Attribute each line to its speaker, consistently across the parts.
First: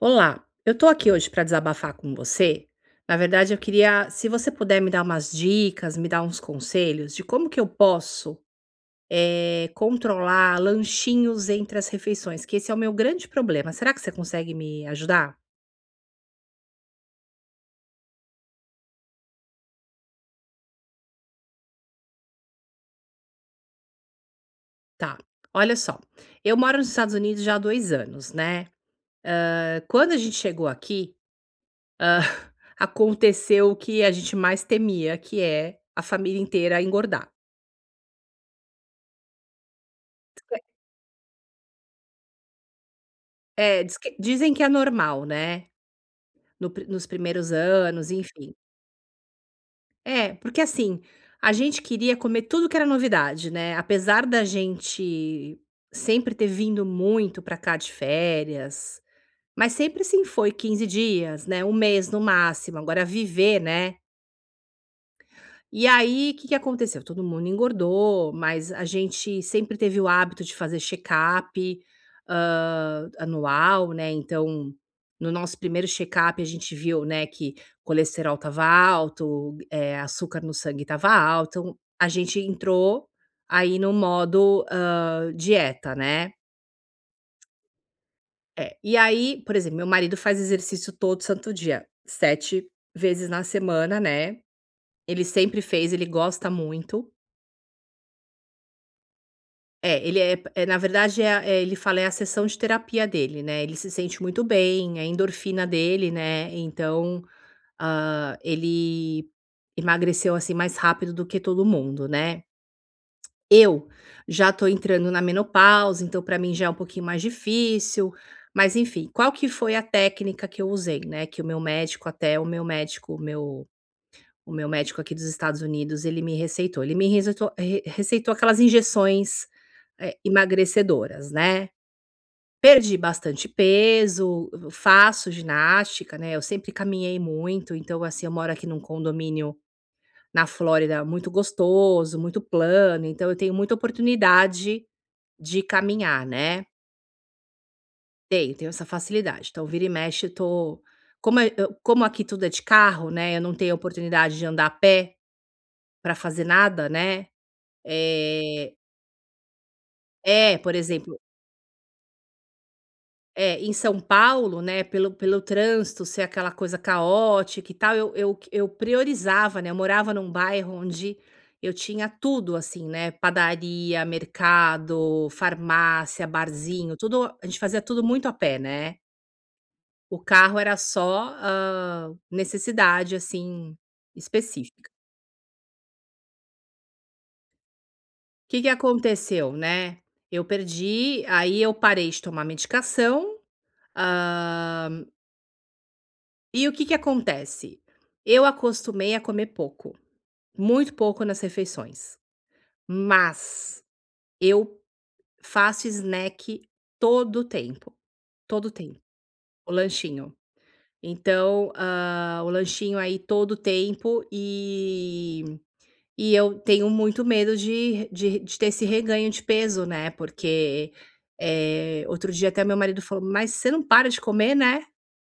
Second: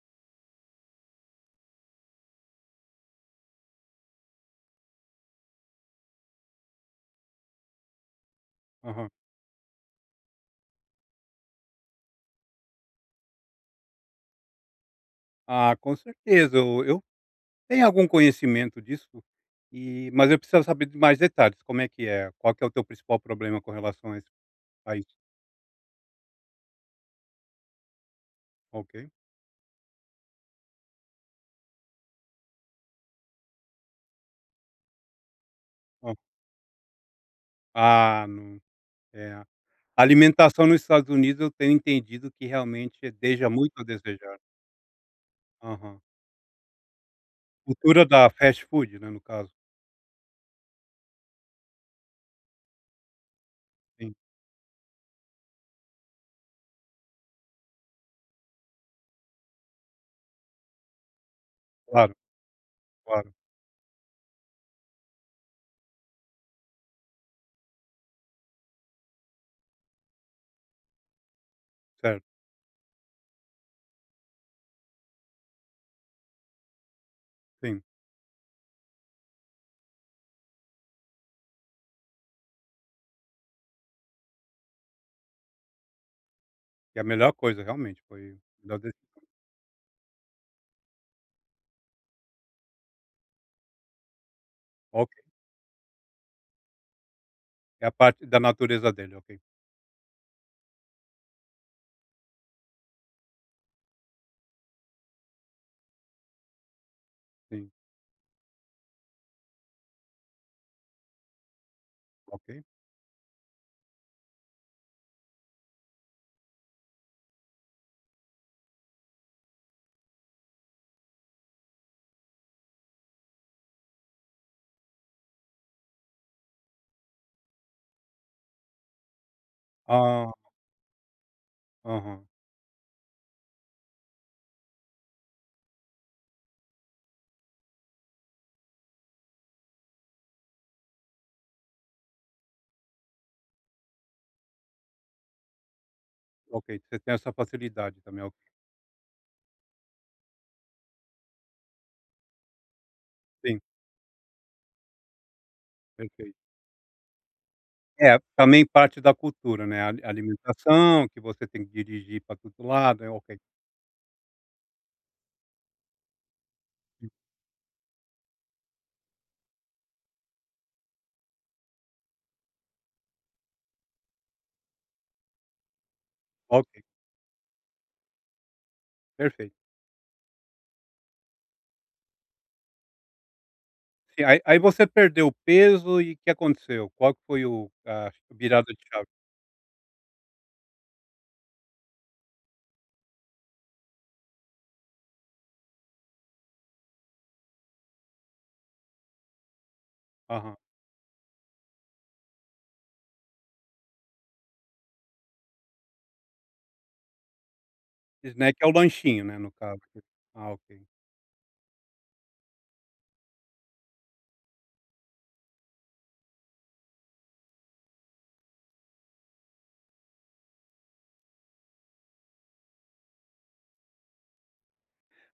Speaker 1: Olá, eu tô aqui hoje para desabafar com você. Na verdade, eu queria, se você puder me dar umas dicas, me dar uns conselhos de como que eu posso,
Speaker 2: Aham.
Speaker 1: controlar lanchinhos entre as refeições, que esse é o meu grande problema. Será que você consegue me ajudar?
Speaker 2: Ah, com certeza, eu tenho algum conhecimento disso, mas eu preciso saber de mais detalhes, como é que é? Qual que é o teu principal problema com relação a esse país?
Speaker 1: Tá. Olha só, eu moro nos Estados Unidos já há dois anos, né?
Speaker 2: Ok.
Speaker 1: Quando a gente chegou aqui, aconteceu o que a gente mais temia, que é a
Speaker 2: Hã.
Speaker 1: família inteira engordar.
Speaker 2: Ah, não é, a alimentação nos Estados Unidos eu tenho entendido que realmente deixa muito a
Speaker 1: É,
Speaker 2: desejar.
Speaker 1: dizem que é normal, né?
Speaker 2: Aham.
Speaker 1: no pri- Nos primeiros
Speaker 2: Cultura
Speaker 1: anos,
Speaker 2: da
Speaker 1: enfim.
Speaker 2: fast food, né, no caso.
Speaker 1: É, porque assim, a gente queria comer tudo que era novidade, né,
Speaker 2: Sim,
Speaker 1: apesar da gente sempre ter vindo muito pra cá de férias, mas sempre assim foi 15 dias, né, um mês
Speaker 2: claro,
Speaker 1: no máximo, agora
Speaker 2: claro.
Speaker 1: viver, né. E aí, o que que aconteceu? Todo mundo engordou, mas a gente sempre teve o hábito de fazer check-up,
Speaker 2: Certo,
Speaker 1: anual, né, então, no nosso primeiro check-up a gente viu, né, que
Speaker 2: sim.
Speaker 1: colesterol estava alto, açúcar no sangue estava alto, então a gente entrou aí no modo, dieta, né.
Speaker 2: Que é a melhor coisa realmente, foi a
Speaker 1: É,
Speaker 2: melhor deci
Speaker 1: e aí, por exemplo, meu marido faz exercício todo santo dia, 7 vezes na semana, né,
Speaker 2: ok,
Speaker 1: ele sempre fez, ele gosta muito.
Speaker 2: é a parte da natureza dele, ok.
Speaker 1: É, ele na verdade ele fala: "É a sessão de terapia dele", né, ele se sente muito bem, é a endorfina dele, né, então,
Speaker 2: Sim,
Speaker 1: ele emagreceu, assim, mais rápido do que todo mundo, né.
Speaker 2: ok.
Speaker 1: Eu já tô entrando na menopausa, então pra mim já é um pouquinho mais difícil, mas enfim, qual que foi a técnica que eu usei, né, que o meu médico o meu médico aqui dos Estados Unidos, ele me receitou. Ele me receitou re receitou aquelas injeções é,
Speaker 2: Ah,
Speaker 1: emagrecedoras, né.
Speaker 2: aham.
Speaker 1: Perdi bastante peso, eu faço ginástica, né, eu sempre caminhei muito, então, assim, eu moro aqui num condomínio na Flórida muito gostoso, muito plano, então eu tenho muita oportunidade de caminhar, né.
Speaker 2: Ok, você tem essa facilidade também, ok.
Speaker 1: Tenho, tenho essa facilidade. Então vira e mexe eu tô como aqui tudo é de carro, né, eu não
Speaker 2: Sim,
Speaker 1: tenho oportunidade de andar a pé para fazer
Speaker 2: perfeito.
Speaker 1: nada, né.
Speaker 2: É, também
Speaker 1: Eh
Speaker 2: parte da cultura, né, ali
Speaker 1: é, por
Speaker 2: alimentação, que
Speaker 1: exemplo
Speaker 2: você tem que dirigir para todo lado, é ok.
Speaker 1: É, em São Paulo, né, pelo trânsito ser aquela coisa caótica e tal, eu priorizava, né, eu morava num bairro onde eu tinha tudo, assim, né, padaria, mercado, farmácia,
Speaker 2: Ok,
Speaker 1: barzinho, tudo a gente fazia tudo muito a pé, né.
Speaker 2: perfeito.
Speaker 1: O carro era só, necessidade, assim,
Speaker 2: Sim, aí você
Speaker 1: específica.
Speaker 2: perdeu o peso e o que aconteceu? Qual que foi o a
Speaker 1: O que que
Speaker 2: virada de chave?
Speaker 1: aconteceu, né, eu perdi aí eu parei de tomar medicação, ah, e o que que acontece? Eu acostumei a comer pouco,
Speaker 2: Aham.
Speaker 1: muito pouco nas refeições, mas eu faço snack todo o tempo,
Speaker 2: Snack é
Speaker 1: todo o
Speaker 2: o
Speaker 1: tempo,
Speaker 2: lanchinho, né, no
Speaker 1: o
Speaker 2: caso.
Speaker 1: lanchinho.
Speaker 2: Ah, ok.
Speaker 1: Então, ah, o lanchinho aí todo o tempo e eu tenho muito medo de ter esse reganho de peso, né? Porque outro dia até meu marido falou, mas você não para de comer, né?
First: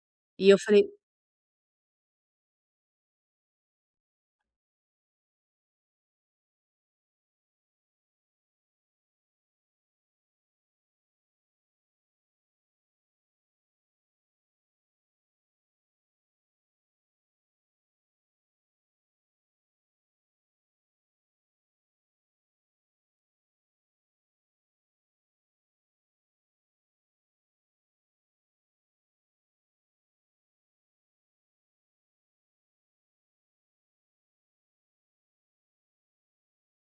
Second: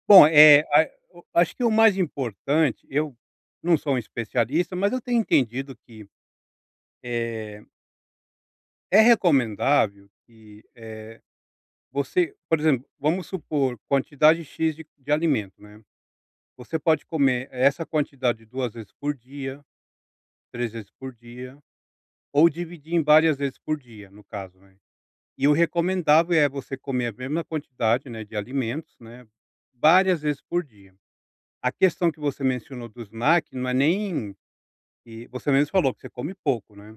Speaker 2: Bom,
Speaker 1: E eu
Speaker 2: é
Speaker 1: falei,
Speaker 2: a o acho que o mais importante eu não sou um especialista, mas eu tenho entendido que, eh, é recomendável que, você, por exemplo, vamos supor quantidade X de alimento, né. Você pode comer essa quantidade 2 vezes por dia, 3 vezes por dia, ou dividir em várias vezes por dia, no caso, né. E o recomendável é você comer a mesma quantidade, né, de alimentos, né, várias vezes por dia. A questão que você mencionou do snack não é nem que você mesmo falou que você come pouco, né.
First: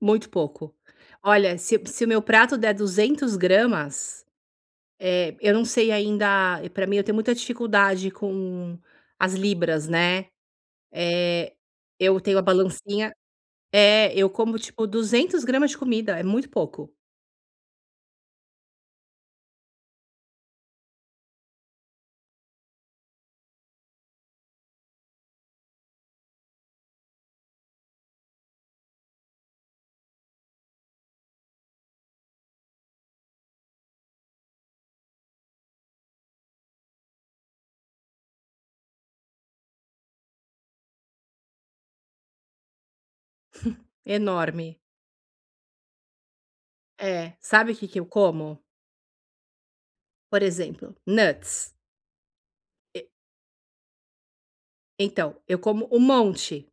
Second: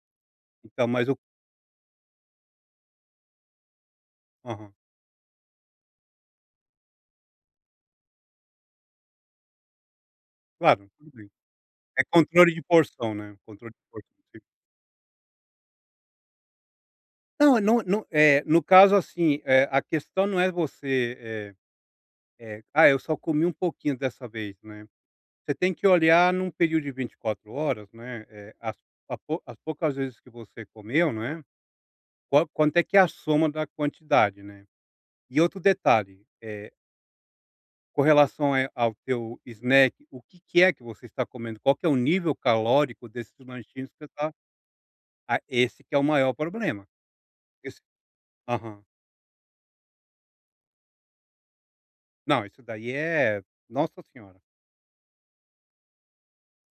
Speaker 1: muito pouco.
Speaker 2: Então mas o
Speaker 1: Olha, se o meu prato der 200 gramas,
Speaker 2: aham,
Speaker 1: eu não sei ainda para mim eu tenho muita dificuldade com as libras, né.
Speaker 2: claro, tudo bem.
Speaker 1: Eh,
Speaker 2: É
Speaker 1: eu tenho a
Speaker 2: controle de
Speaker 1: balancinha
Speaker 2: porção, né, controle de
Speaker 1: é,
Speaker 2: porção.
Speaker 1: eu como tipo 200 gramas de comida, é muito pouco,
Speaker 2: Não, no caso, assim, a questão não é você, "Ah, eu só comi um pouquinho dessa vez", né. Você tem que olhar num período de 24 horas, né, as a pou as poucas vezes que você comeu, né, qual quanto é que é a soma da quantidade, né. E outro detalhe, com relação, ao teu snack, o que que é que você está comendo? Qual que é o nível calórico desses lanchinhos que você tá
Speaker 1: enorme.
Speaker 2: ah, esse que é o maior problema.
Speaker 1: É, sabe o
Speaker 2: Esse
Speaker 1: que que eu como?
Speaker 2: aham.
Speaker 1: Por exemplo, nuts.
Speaker 2: Não, isso daí
Speaker 1: E
Speaker 2: é nossa senhora.
Speaker 1: então, eu como um monte.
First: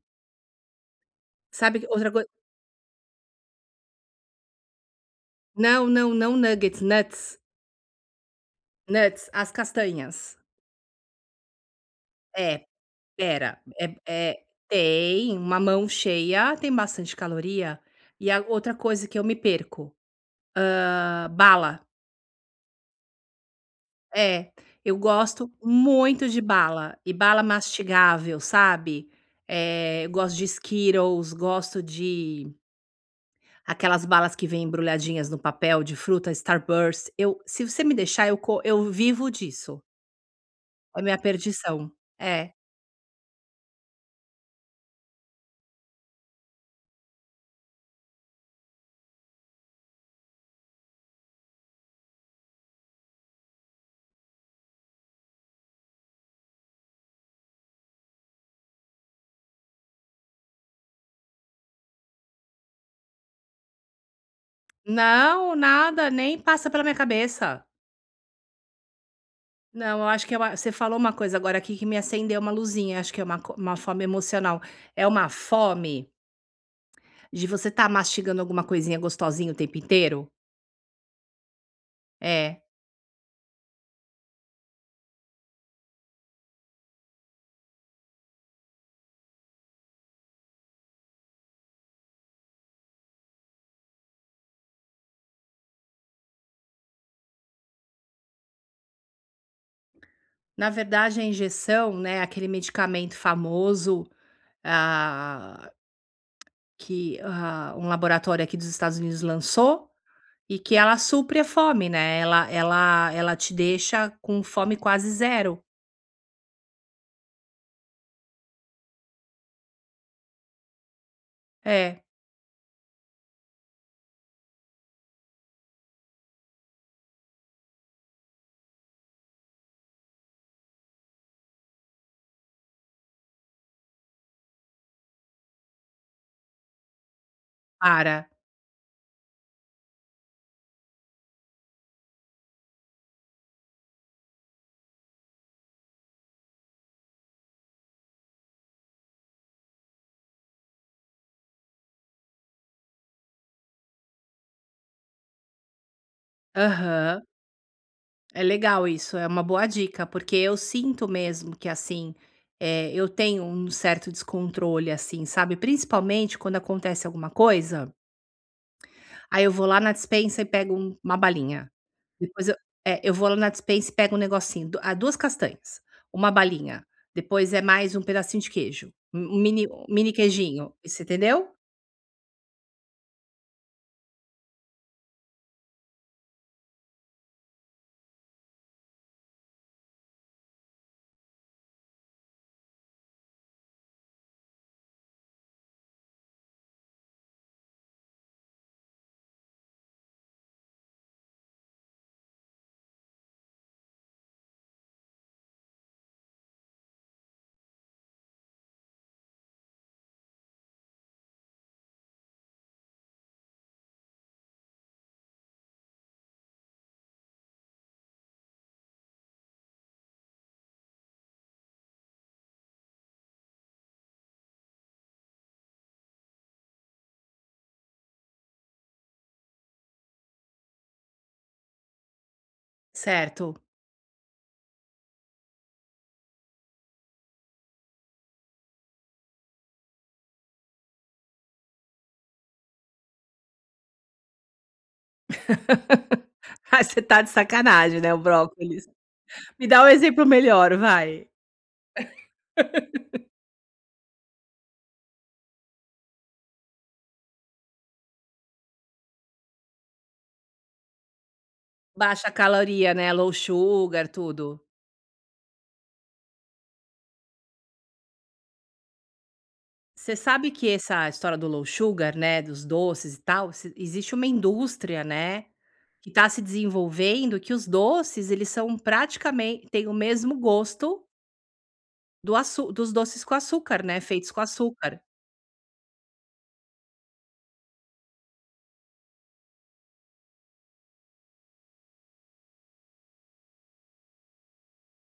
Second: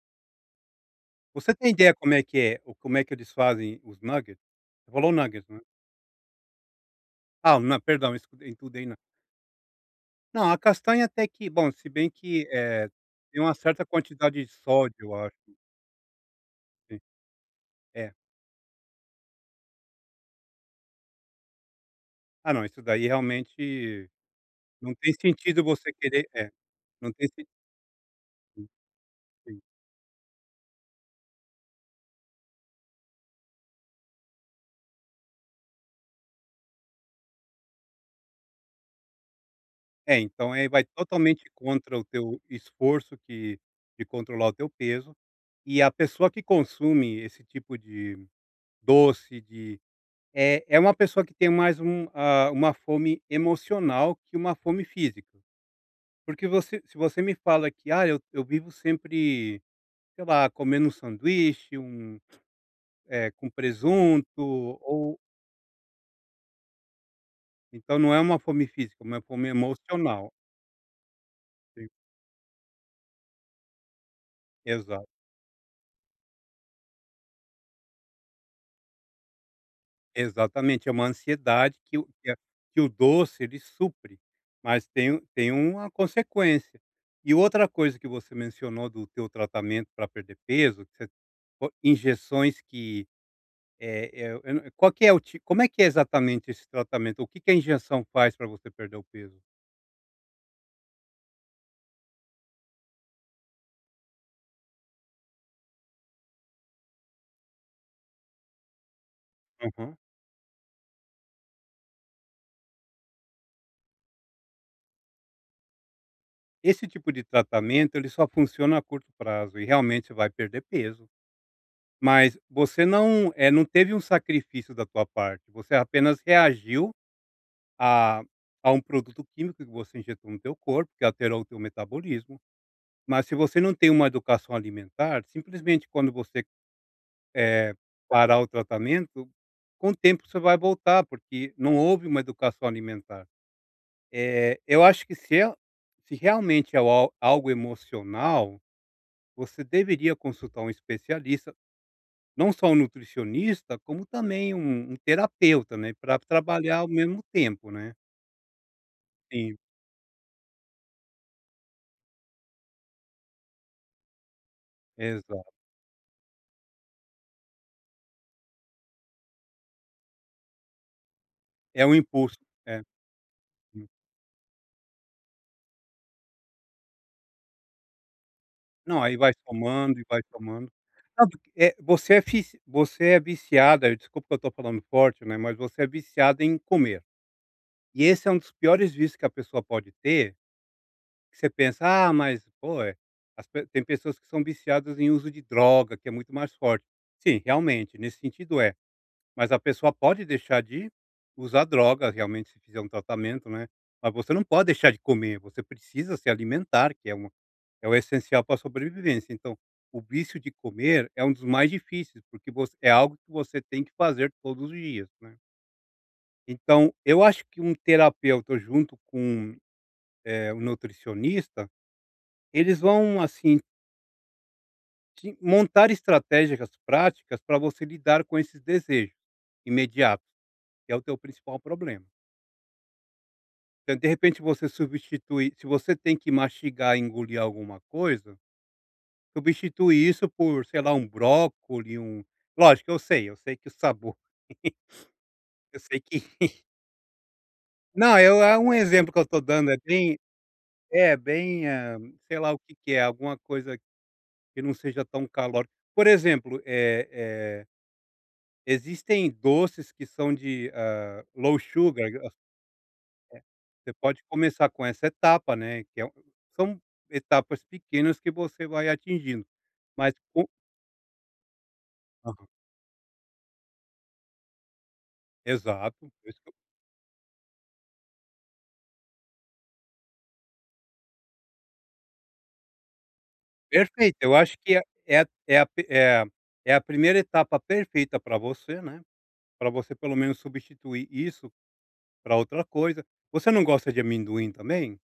Speaker 2: Você tem
Speaker 1: Sabe que
Speaker 2: ideia
Speaker 1: outra
Speaker 2: como é
Speaker 1: coisa
Speaker 2: que é ou como é que eles fazem os nuggets? Você falou nuggets, né?
Speaker 1: não, não, nuts,
Speaker 2: Ah, não, perdão, escudei tudo aí não.
Speaker 1: nuts, as castanhas.
Speaker 2: Não, a castanha até que bom, se bem que,
Speaker 1: É.
Speaker 2: tem
Speaker 1: Espera,
Speaker 2: uma certa
Speaker 1: é
Speaker 2: quantidade de sódio, eu acho,
Speaker 1: tem, uma mão cheia tem
Speaker 2: sim.
Speaker 1: bastante caloria.
Speaker 2: É.
Speaker 1: E a outra coisa que eu me perco, bala.
Speaker 2: Ah não, isso daí realmente
Speaker 1: É,
Speaker 2: não
Speaker 1: eu
Speaker 2: tem
Speaker 1: gosto
Speaker 2: sentido você
Speaker 1: muito
Speaker 2: querer
Speaker 1: de
Speaker 2: é,
Speaker 1: bala,
Speaker 2: não
Speaker 1: e
Speaker 2: tem
Speaker 1: bala
Speaker 2: sentido,
Speaker 1: mastigável, sabe.
Speaker 2: sim.
Speaker 1: Eu gosto de Skittles, gosto de aquelas balas que vêm embrulhadinhas no papel de fruta, Starburst. Eu se você me deixar, eu vivo disso,
Speaker 2: É, então, aí vai
Speaker 1: é minha
Speaker 2: totalmente
Speaker 1: perdição.
Speaker 2: contra o teu
Speaker 1: É.
Speaker 2: esforço que de controlar o teu peso, e a pessoa que consome esse tipo de Doce de é uma pessoa que tem mais um, ah, uma fome emocional que uma fome física. Porque você se você me fala que: "Ah, eu vivo sempre, sei lá, comendo um sanduíche, um com presunto", ou
Speaker 1: Não, nada, nem passa pela minha cabeça.
Speaker 2: então não é uma fome física, é uma fome
Speaker 1: Não, eu acho
Speaker 2: emocional.
Speaker 1: que é uma você falou uma coisa agora aqui que
Speaker 2: Sim,
Speaker 1: me acendeu uma luzinha, acho que é uma fome emocional.
Speaker 2: exa
Speaker 1: É uma fome de você estar mastigando alguma coisinha gostosinha o tempo inteiro?
Speaker 2: exatamente, é uma ansiedade que o que a
Speaker 1: É.
Speaker 2: que o doce ele supre, mas tem uma consequência. E outra coisa que você mencionou do teu tratamento para perder peso, que o injeções que, é eu não qual que é o ti como é que é exatamente esse tratamento? O que que a injeção faz para você perder o peso?
Speaker 1: Na verdade, a injeção, né, aquele medicamento famoso, ah, que, ah, um laboratório aqui dos Estados Unidos lançou
Speaker 2: Aham.
Speaker 1: e que ela supre a fome, né, ela te deixa com fome quase zero.
Speaker 2: Esse tipo de tratamento, ele só funciona a curto prazo e realmente vai perder peso,
Speaker 1: É,
Speaker 2: mas você não, é não teve um sacrifício da tua parte, você apenas reagiu a a um produto químico que você injetou no teu corpo, que alterou o teu metabolismo, mas se você não tem uma educação alimentar, simplesmente quando você Eh,
Speaker 1: para.
Speaker 2: parar o tratamento, com o tempo você vai voltar, porque não houve uma educação alimentar. Eu acho que se realmente é al algo emocional, você deveria consultar um especialista, não só um nutricionista, como também um terapeuta, né, pra trabalhar ao
Speaker 1: Aham.
Speaker 2: mesmo tempo, né.
Speaker 1: É legal isso, é uma
Speaker 2: Sim,
Speaker 1: boa dica, porque eu sinto mesmo que assim, eu tenho um certo descontrole, assim,
Speaker 2: exato.
Speaker 1: sabe? Principalmente quando acontece alguma coisa, aí eu vou lá na despensa e pego uma balinha.
Speaker 2: É um impulso.
Speaker 1: Depois eu,
Speaker 2: É.
Speaker 1: é, eu vou lá na despensa e pego um negocinho, duas castanhas, uma balinha, depois é mais um pedacinho de queijo,
Speaker 2: Não, aí vai
Speaker 1: um
Speaker 2: somando e
Speaker 1: mini
Speaker 2: vai somando.
Speaker 1: queijinho, você
Speaker 2: Não, porque,
Speaker 1: entendeu?
Speaker 2: você é fici você é viciada desculpa que eu estou falando forte, né, mas você é viciada em comer. E esse é um dos piores vícios que a pessoa pode ter, que você pensa: "Ah, mas, pô, as pe" tem pessoas que são viciadas em uso de droga, que é muito mais forte. Sim, realmente, nesse sentido é. Mas a pessoa pode deixar de usar drogas, realmente, se fizer um tratamento, né, mas você não pode deixar de comer, você precisa se alimentar, que é um é o essencial para a sobrevivência. Então, o vício de comer é um dos mais difíceis, porque você é algo que você tem que fazer todos os dias, né. Então, eu acho que um terapeuta junto com, um nutricionista, eles vão, assim, te montar estratégias práticas para você lidar com esses desejos imediatos, que é o teu principal problema.
Speaker 1: Certo.
Speaker 2: Então, de repente, você substitui se você tem que mastigar, engolir alguma coisa substitui isso por, sei lá, um brócoli, um lógico, eu sei que o sabor eu sei que
Speaker 1: Ah, você tá de sacanagem, né, o
Speaker 2: não, eu é um
Speaker 1: brócolis?
Speaker 2: exemplo que eu estou
Speaker 1: Me
Speaker 2: dando,
Speaker 1: dá um exemplo melhor,
Speaker 2: é
Speaker 1: vai.
Speaker 2: bem, sei lá o que que é, alguma coisa que não seja tão calórica. Por exemplo, eh, existem doces que são de, low sugar, ah,
Speaker 1: Baixa caloria, né, low
Speaker 2: você
Speaker 1: sugar,
Speaker 2: pode
Speaker 1: tudo.
Speaker 2: começar com essa etapa, né, que é um são etapas pequenas que você vai atingindo, mas
Speaker 1: Você
Speaker 2: o
Speaker 1: sabe que essa história do low sugar, né,
Speaker 2: aham,
Speaker 1: dos doces e tal, se existe uma indústria, né,
Speaker 2: exato.
Speaker 1: que tá se desenvolvendo, que os doces, eles são praticamente têm o mesmo gosto do açú dos doces com açúcar, né,
Speaker 2: Perfeito,
Speaker 1: feitos
Speaker 2: eu
Speaker 1: com
Speaker 2: acho que é
Speaker 1: açúcar.
Speaker 2: é é a p é é a primeira etapa perfeita para você, né, para você pelo menos substituir isso para outra coisa. Você não gosta de amendoim também?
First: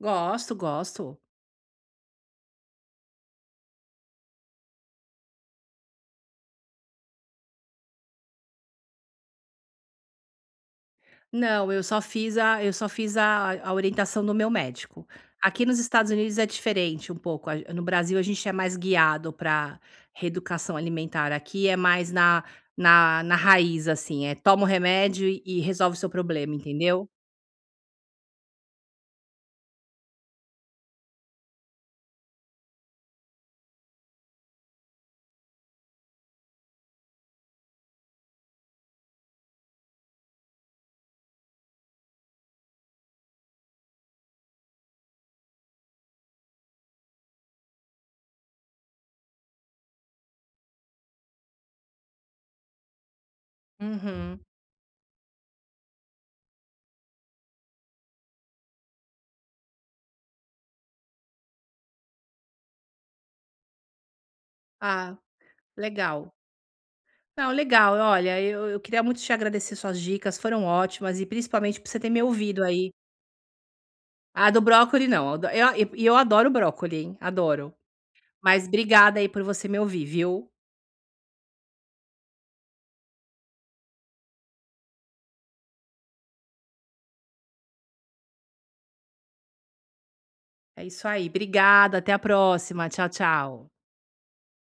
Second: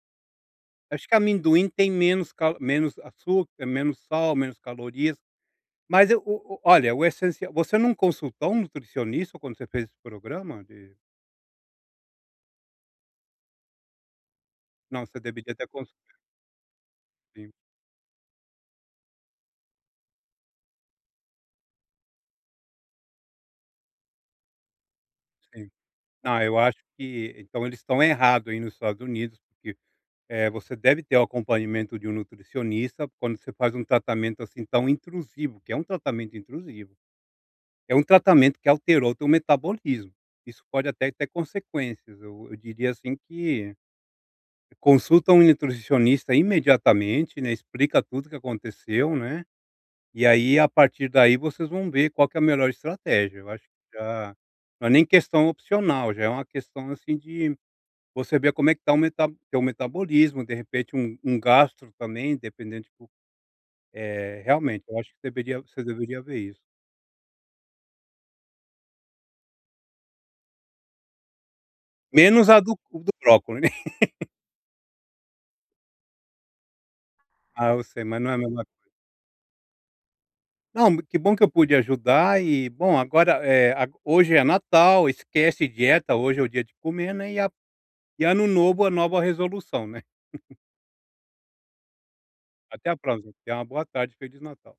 Speaker 1: Gosto,
Speaker 2: Acho que
Speaker 1: gosto.
Speaker 2: amendoim tem menos ca menos açúcar, é, menos sal, menos calorias, mas eu o olha, o essencial você não consultou um nutricionista quando você fez esse programa de
Speaker 1: Não, eu só fiz a orientação do meu
Speaker 2: não,
Speaker 1: médico.
Speaker 2: você deveria
Speaker 1: Aqui
Speaker 2: ter
Speaker 1: nos Estados
Speaker 2: consultado.
Speaker 1: Unidos é diferente um
Speaker 2: Sim,
Speaker 1: pouco, a no Brasil a gente é mais guiado para reeducação alimentar, aqui é mais na na raiz, assim, é toma o remédio e
Speaker 2: sim.
Speaker 1: resolve o seu
Speaker 2: Ah,
Speaker 1: problema,
Speaker 2: eu acho
Speaker 1: entendeu?
Speaker 2: que então eles estão errados aí nos Estados Unidos, porque você deve ter o acompanhamento de um nutricionista quando você faz um tratamento assim tão intrusivo, que é um tratamento intrusivo. É um tratamento que alterou o teu metabolismo. Isso pode até ter consequências. Eu diria assim que consulta um nutricionista imediatamente, né? Explica tudo o que aconteceu, né? E aí, a partir daí, vocês vão ver qual que é a melhor estratégia. Eu acho que já
Speaker 1: Uhum.
Speaker 2: não é nem questão opcional, já é uma questão assim de você vê como é que está o meta teu metabolismo, de repente um gastro também, dependendo, tipo, realmente, eu acho que
Speaker 1: Ah,
Speaker 2: deveria você deveria
Speaker 1: legal.
Speaker 2: ver isso.
Speaker 1: Não, legal, olha, eu queria muito te agradecer, suas dicas foram ótimas e principalmente por você ter me
Speaker 2: Menos a
Speaker 1: ouvido aí.
Speaker 2: do brócolis, né.
Speaker 1: Ah, do brócoli não, eu adoro brócoli, hein,
Speaker 2: Ah,
Speaker 1: adoro.
Speaker 2: eu sei, mas não é a mesma
Speaker 1: Mas obrigada aí por você me ouvir, viu?
Speaker 2: não, que bom que eu pude ajudar e, bom, agora, eh, a hoje é Natal, esquece dieta, hoje é o dia de comer, né, e a e Ano Novo, a nova resolução, né.
Speaker 1: É isso aí, obrigada, até a próxima.
Speaker 2: Até a
Speaker 1: Tchau,
Speaker 2: próxima, tenha uma
Speaker 1: tchau.
Speaker 2: boa tarde, feliz Natal.